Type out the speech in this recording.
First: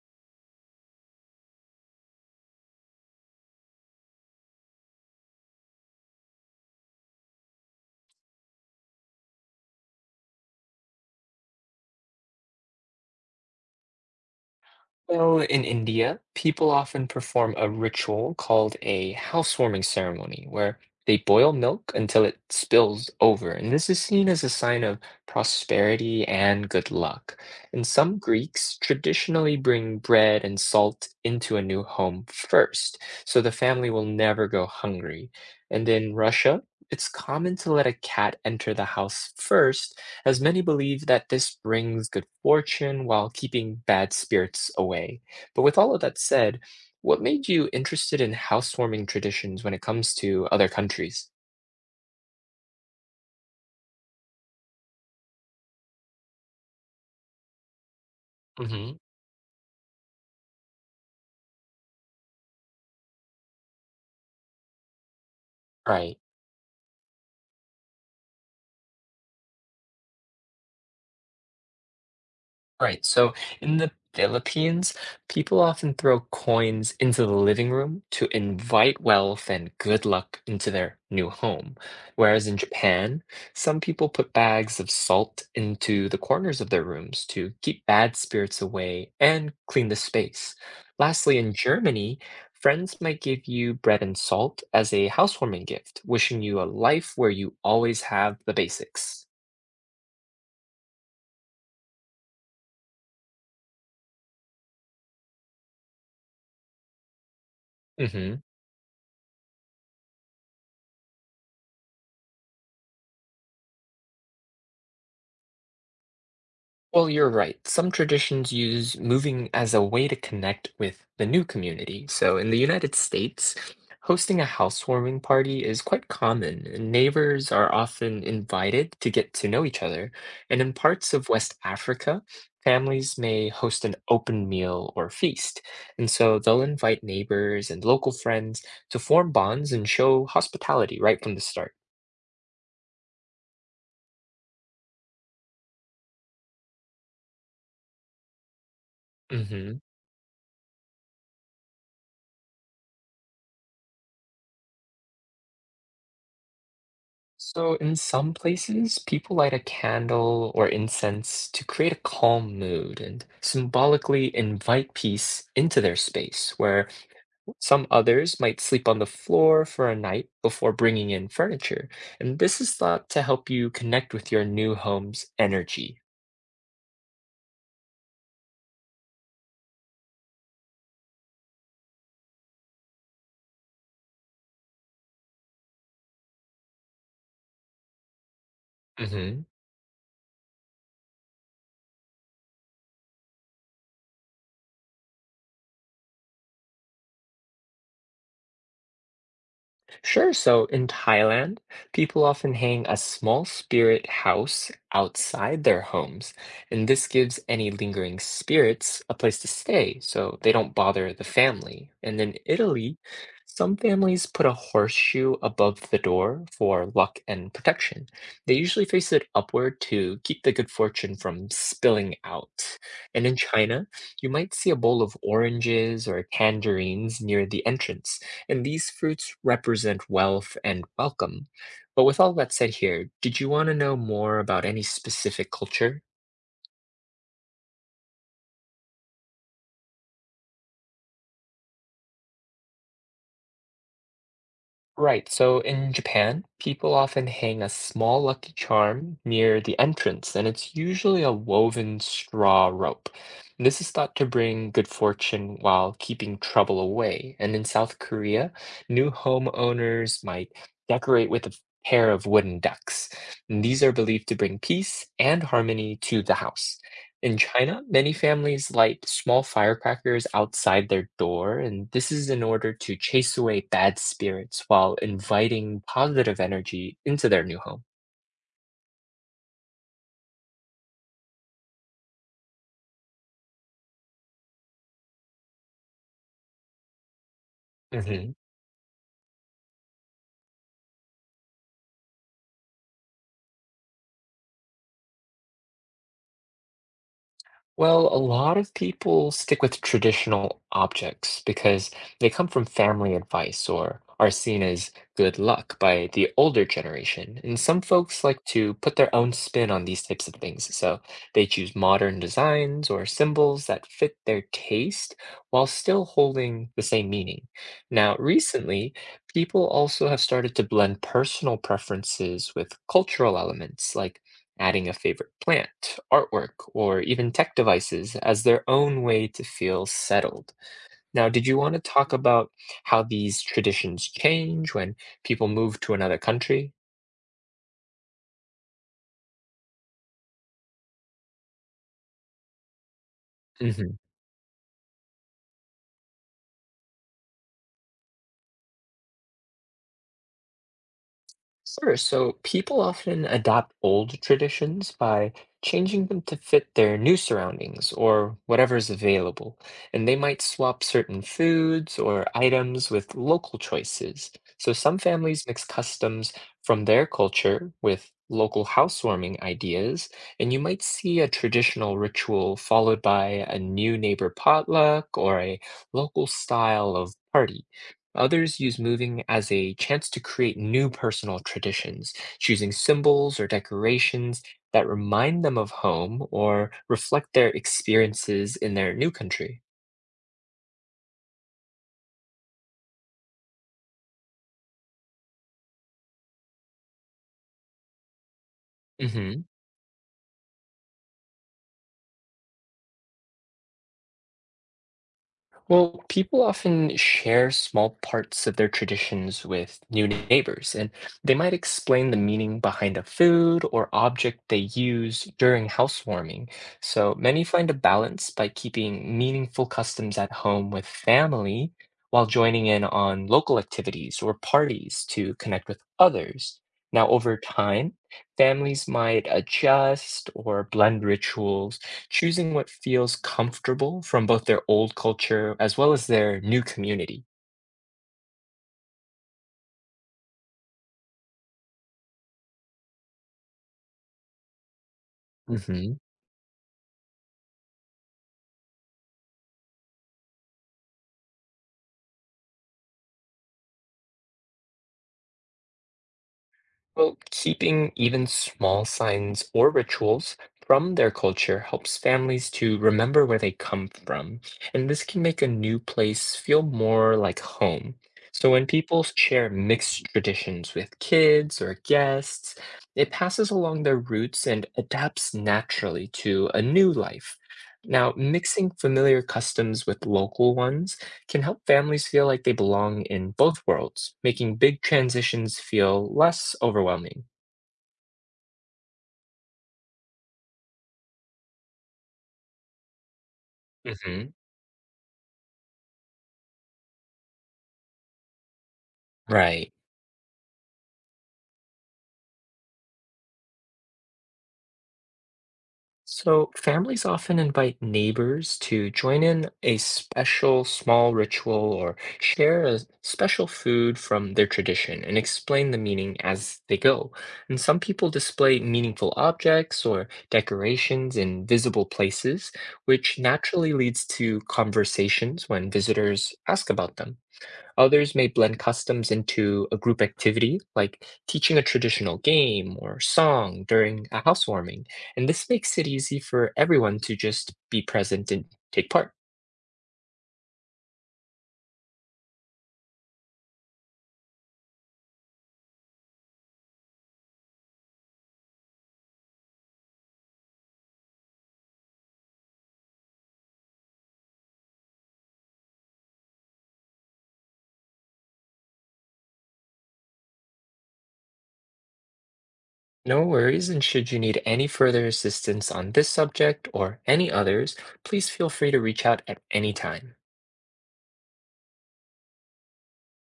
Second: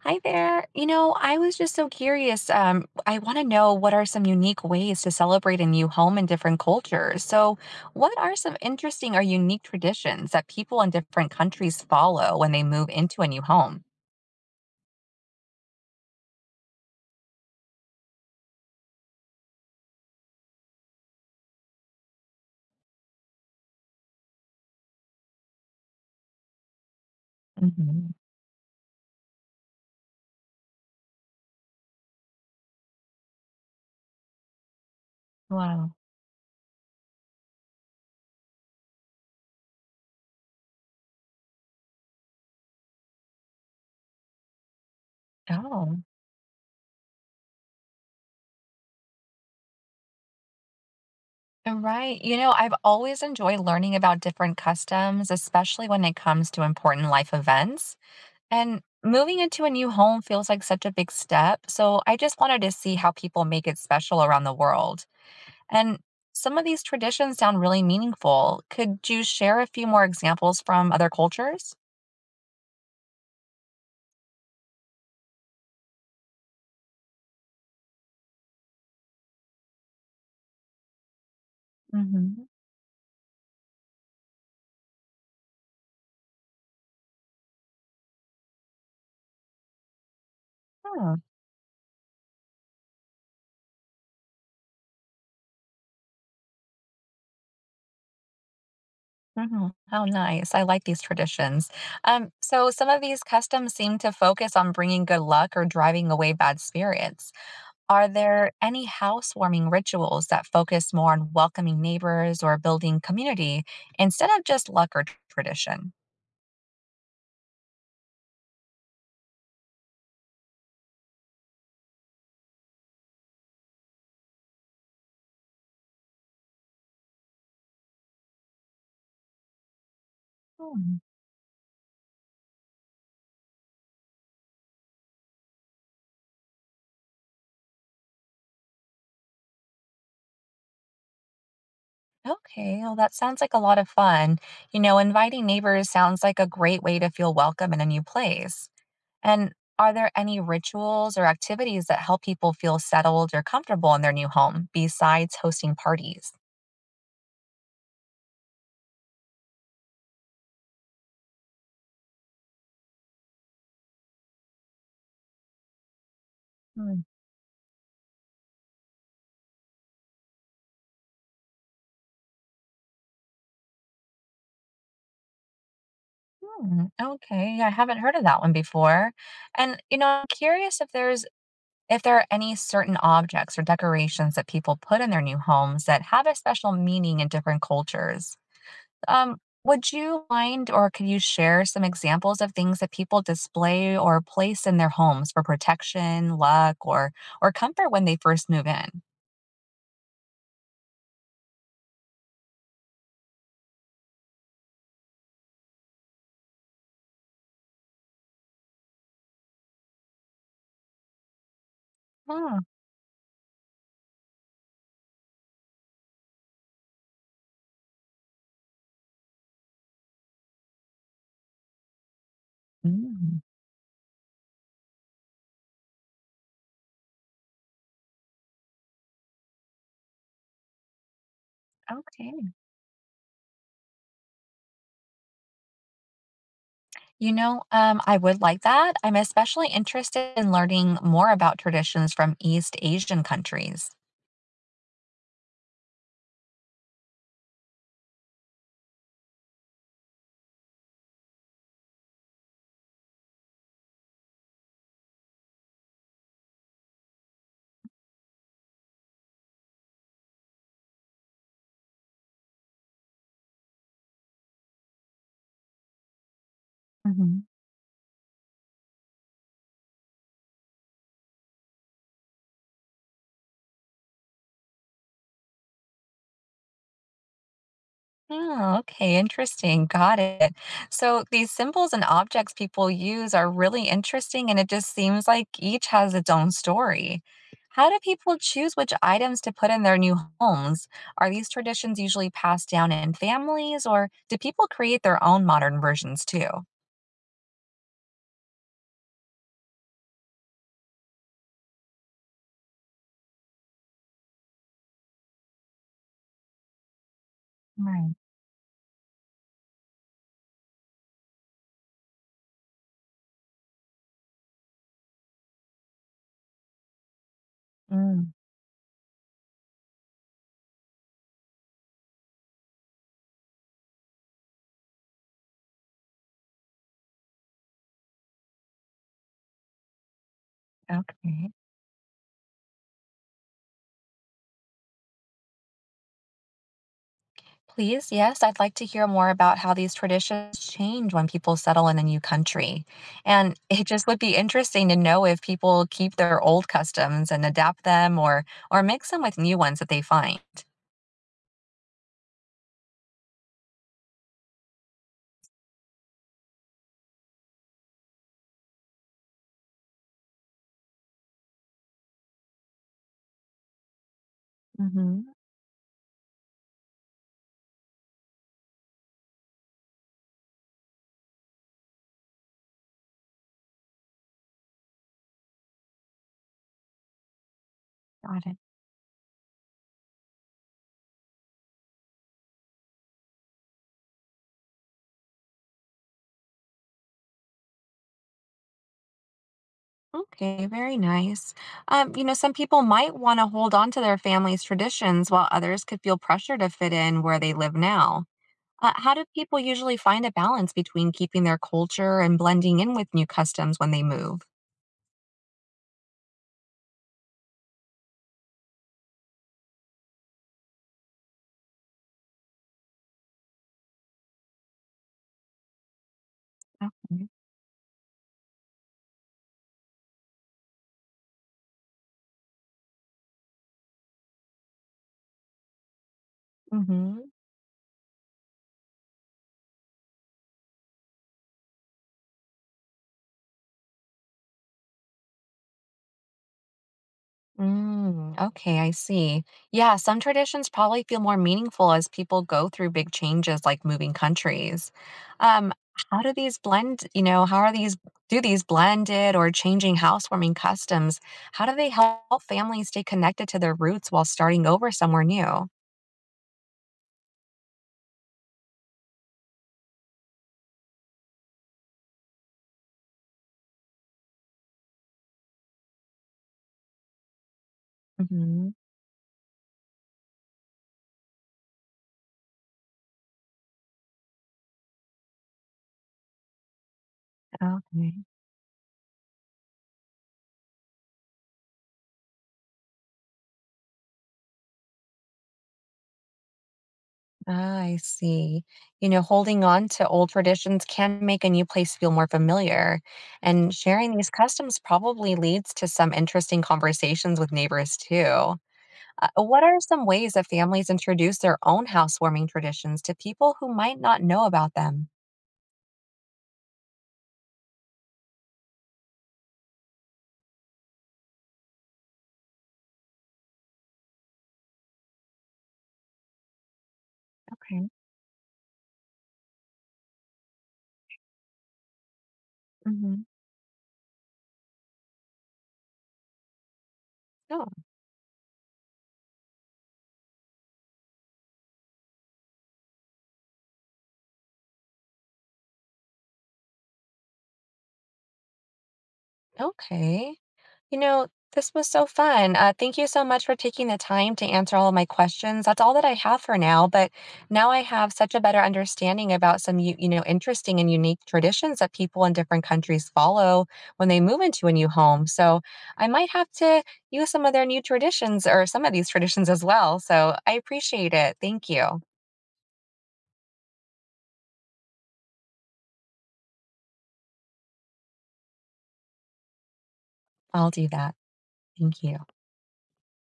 Hi there. I was just so curious. I want to know what are some unique ways to celebrate a new home in different cultures. So, what are some interesting or unique traditions that people in different countries follow when they move into a new home? So in India, people often perform a ritual called a housewarming ceremony where they boil milk until it spills over. And this is seen as a sign of prosperity and good luck. And Hmm. some Greeks traditionally bring bread and salt into a new home first, so the family will never go hungry. And Wow. in Russia, it's common to let a cat enter the house first, as many believe that this brings good fortune while keeping bad spirits away. But with all of Oh. that said, what made you interested in housewarming traditions when it comes to other countries? Right. I've always enjoyed learning about different customs, especially when it comes to important life events. And Hmm. moving into a new home feels like such a big step. So I just wanted to see how people make it special around the world. And Right. some of these traditions sound really meaningful. Could you share a few more examples from other cultures? Right. So in the Philippines, people often throw coins into the living room to invite wealth and good luck into their new home. Hmm. Whereas in Japan, some people put bags of salt into the corners of their rooms to keep bad spirits away and clean the space. Oh. Lastly, in Germany, friends might give you bread and salt as a housewarming gift, wishing you a life where you always have the basics. Hmm. How nice. I like these traditions. So some of these customs seem to focus on bringing good luck or driving away bad spirits. Are Hmm. there any housewarming rituals that focus more on welcoming neighbors or building community instead of just luck or tradition? Well, you're right. Some traditions use moving as a way to connect with the new community. So in the United States, hosting a housewarming party is quite common, and neighbors are often invited to get to know each other. And in parts of West Africa, families may host an open meal or feast. And so they'll invite neighbors and local friends to form bonds and show hospitality right from the start. Okay, well, that sounds like a lot of fun. Inviting neighbors sounds like a great way to feel welcome in a new place. And Mhm. are there any rituals or activities that help people feel settled or comfortable in their new home besides hosting parties? So, in some places, people light a candle or incense to create a calm mood and symbolically invite peace into their space, where Mhm. some others might sleep on the floor for a night before bringing in furniture. And this is thought to help you connect with your new home's energy. Okay, I haven't heard of that one before. And I'm curious if there's if there are any certain objects or decorations that people put in their new homes that have a special meaning in different cultures. Um, Mhm. would you mind or could you share some examples of things that people display or place in their homes for protection, luck, or comfort when they first move in? Sure. So in Thailand, people often hang a small spirit house outside their homes, and this gives any lingering spirits a place to stay so they don't bother the family. And in Hmm. Italy, some families put a horseshoe above the door for luck and protection. They usually face it upward to keep the good fortune from spilling out. And in Mm, China, you might see a bowl of oranges or tangerines near the entrance, and these fruits represent wealth and welcome. But with all that okay. said here, did you want to know more about any specific culture? I would like that. I'm especially interested in learning more about traditions from East Asian countries. Right, so in Japan, people often hang a small lucky charm near the entrance, and it's usually a woven straw rope. And this is thought to bring good fortune while keeping trouble away. And in South Korea, new homeowners might decorate with a pair of wooden ducks. And these are believed to bring peace and harmony to the house. In Mhm. China, many families light small firecrackers outside their door, and this is in order to chase away bad spirits while inviting positive energy into their new home. Oh, okay, interesting. Got it. So these symbols and objects people use are really interesting, and it just seems like each has its own story. How do Mhm. people choose which items to put in their new homes? Are these traditions usually passed down in families, or do people create their own modern versions too? Well, a lot of people stick with traditional objects because they come from family advice or are seen as good luck by the older generation. And some Right. folks like to put their own spin on these types of things. So they choose modern designs or symbols that fit their taste while still holding the same meaning. Now, Mm, recently, people also have started to blend personal preferences with cultural elements, like adding a favorite plant, artwork, or even tech devices as their own way to feel settled. Now, did okay. you want to talk about how these traditions change when people move to another country? Please, yes, I'd like to hear more about how these traditions change when people settle in a new country. And it Mhm. just would be interesting to know if people keep their old customs and adapt them or mix them with new ones that they find. Sure. So people often adapt old traditions by changing them to fit their new surroundings or whatever's available. And they might swap certain foods or items with local choices. So some Hmm. families mix customs from their culture with local housewarming ideas. And you might see a traditional ritual followed by a new neighbor potluck or a local style of party. Got it. Others use moving as a chance to create new personal traditions, choosing symbols or decorations that remind them of home or reflect their experiences in their new country. Okay, very nice. Some people might want to hold on to their family's traditions while others could feel pressure to fit in where they live now. How do Mhm. people usually find a balance between keeping their culture and blending in with new customs when they move? Well, people often share small parts of their traditions with new neighbors, and they might explain the meaning behind a food or object they use during housewarming. So Okay. many find a balance by keeping meaningful customs at home with family while joining in on local activities or parties to connect with others. Now, Mm-hmm. over time, families might adjust or blend rituals, choosing what feels comfortable from both their old culture as well as their new community. Mm, okay, I see. Yeah, some traditions probably feel more meaningful as people go through big changes like moving countries. Um, Mhm. how do these blend, you know, how are these do these, blended or changing housewarming customs? How do they help families stay connected to their roots while starting over somewhere new? Well, keeping even small signs or rituals from their culture helps families to remember where they come from, and this can make a new place feel more like home. So when Mm-hmm. people share mixed traditions with kids or guests, it passes along their roots and adapts naturally to a new life. Now, Okay. mixing familiar customs with local ones can help families feel like they belong in both worlds, making big transitions feel less overwhelming. Ah, I see. Holding on to old traditions can make a new place feel more familiar, and sharing Hmm. these customs probably leads to some interesting conversations with neighbors too. What Right. are some ways that families introduce their own housewarming traditions to people who might not know about them? So, families often invite neighbors to join in a special small ritual or share a special food from their tradition and explain the meaning as they go. And some Okay. people display meaningful objects or decorations in visible places, Hmm. which naturally leads to conversations when visitors ask about them. Others may blend customs into a group activity, like teaching a traditional game or song during a housewarming. And this makes it easy for everyone to just be present and take part. Okay. You know, this was so fun. Thank you so much for taking the time to answer all of my questions. That's all that I have for now, but now I have such a better understanding about some interesting and unique traditions that people in different countries follow when they move into a new home. So I might have to use some of these traditions as well. So I appreciate it. Thank you. No worries, and should you need any further assistance on this subject or any others, please feel free to reach out at any time. I'll do that. Thank you.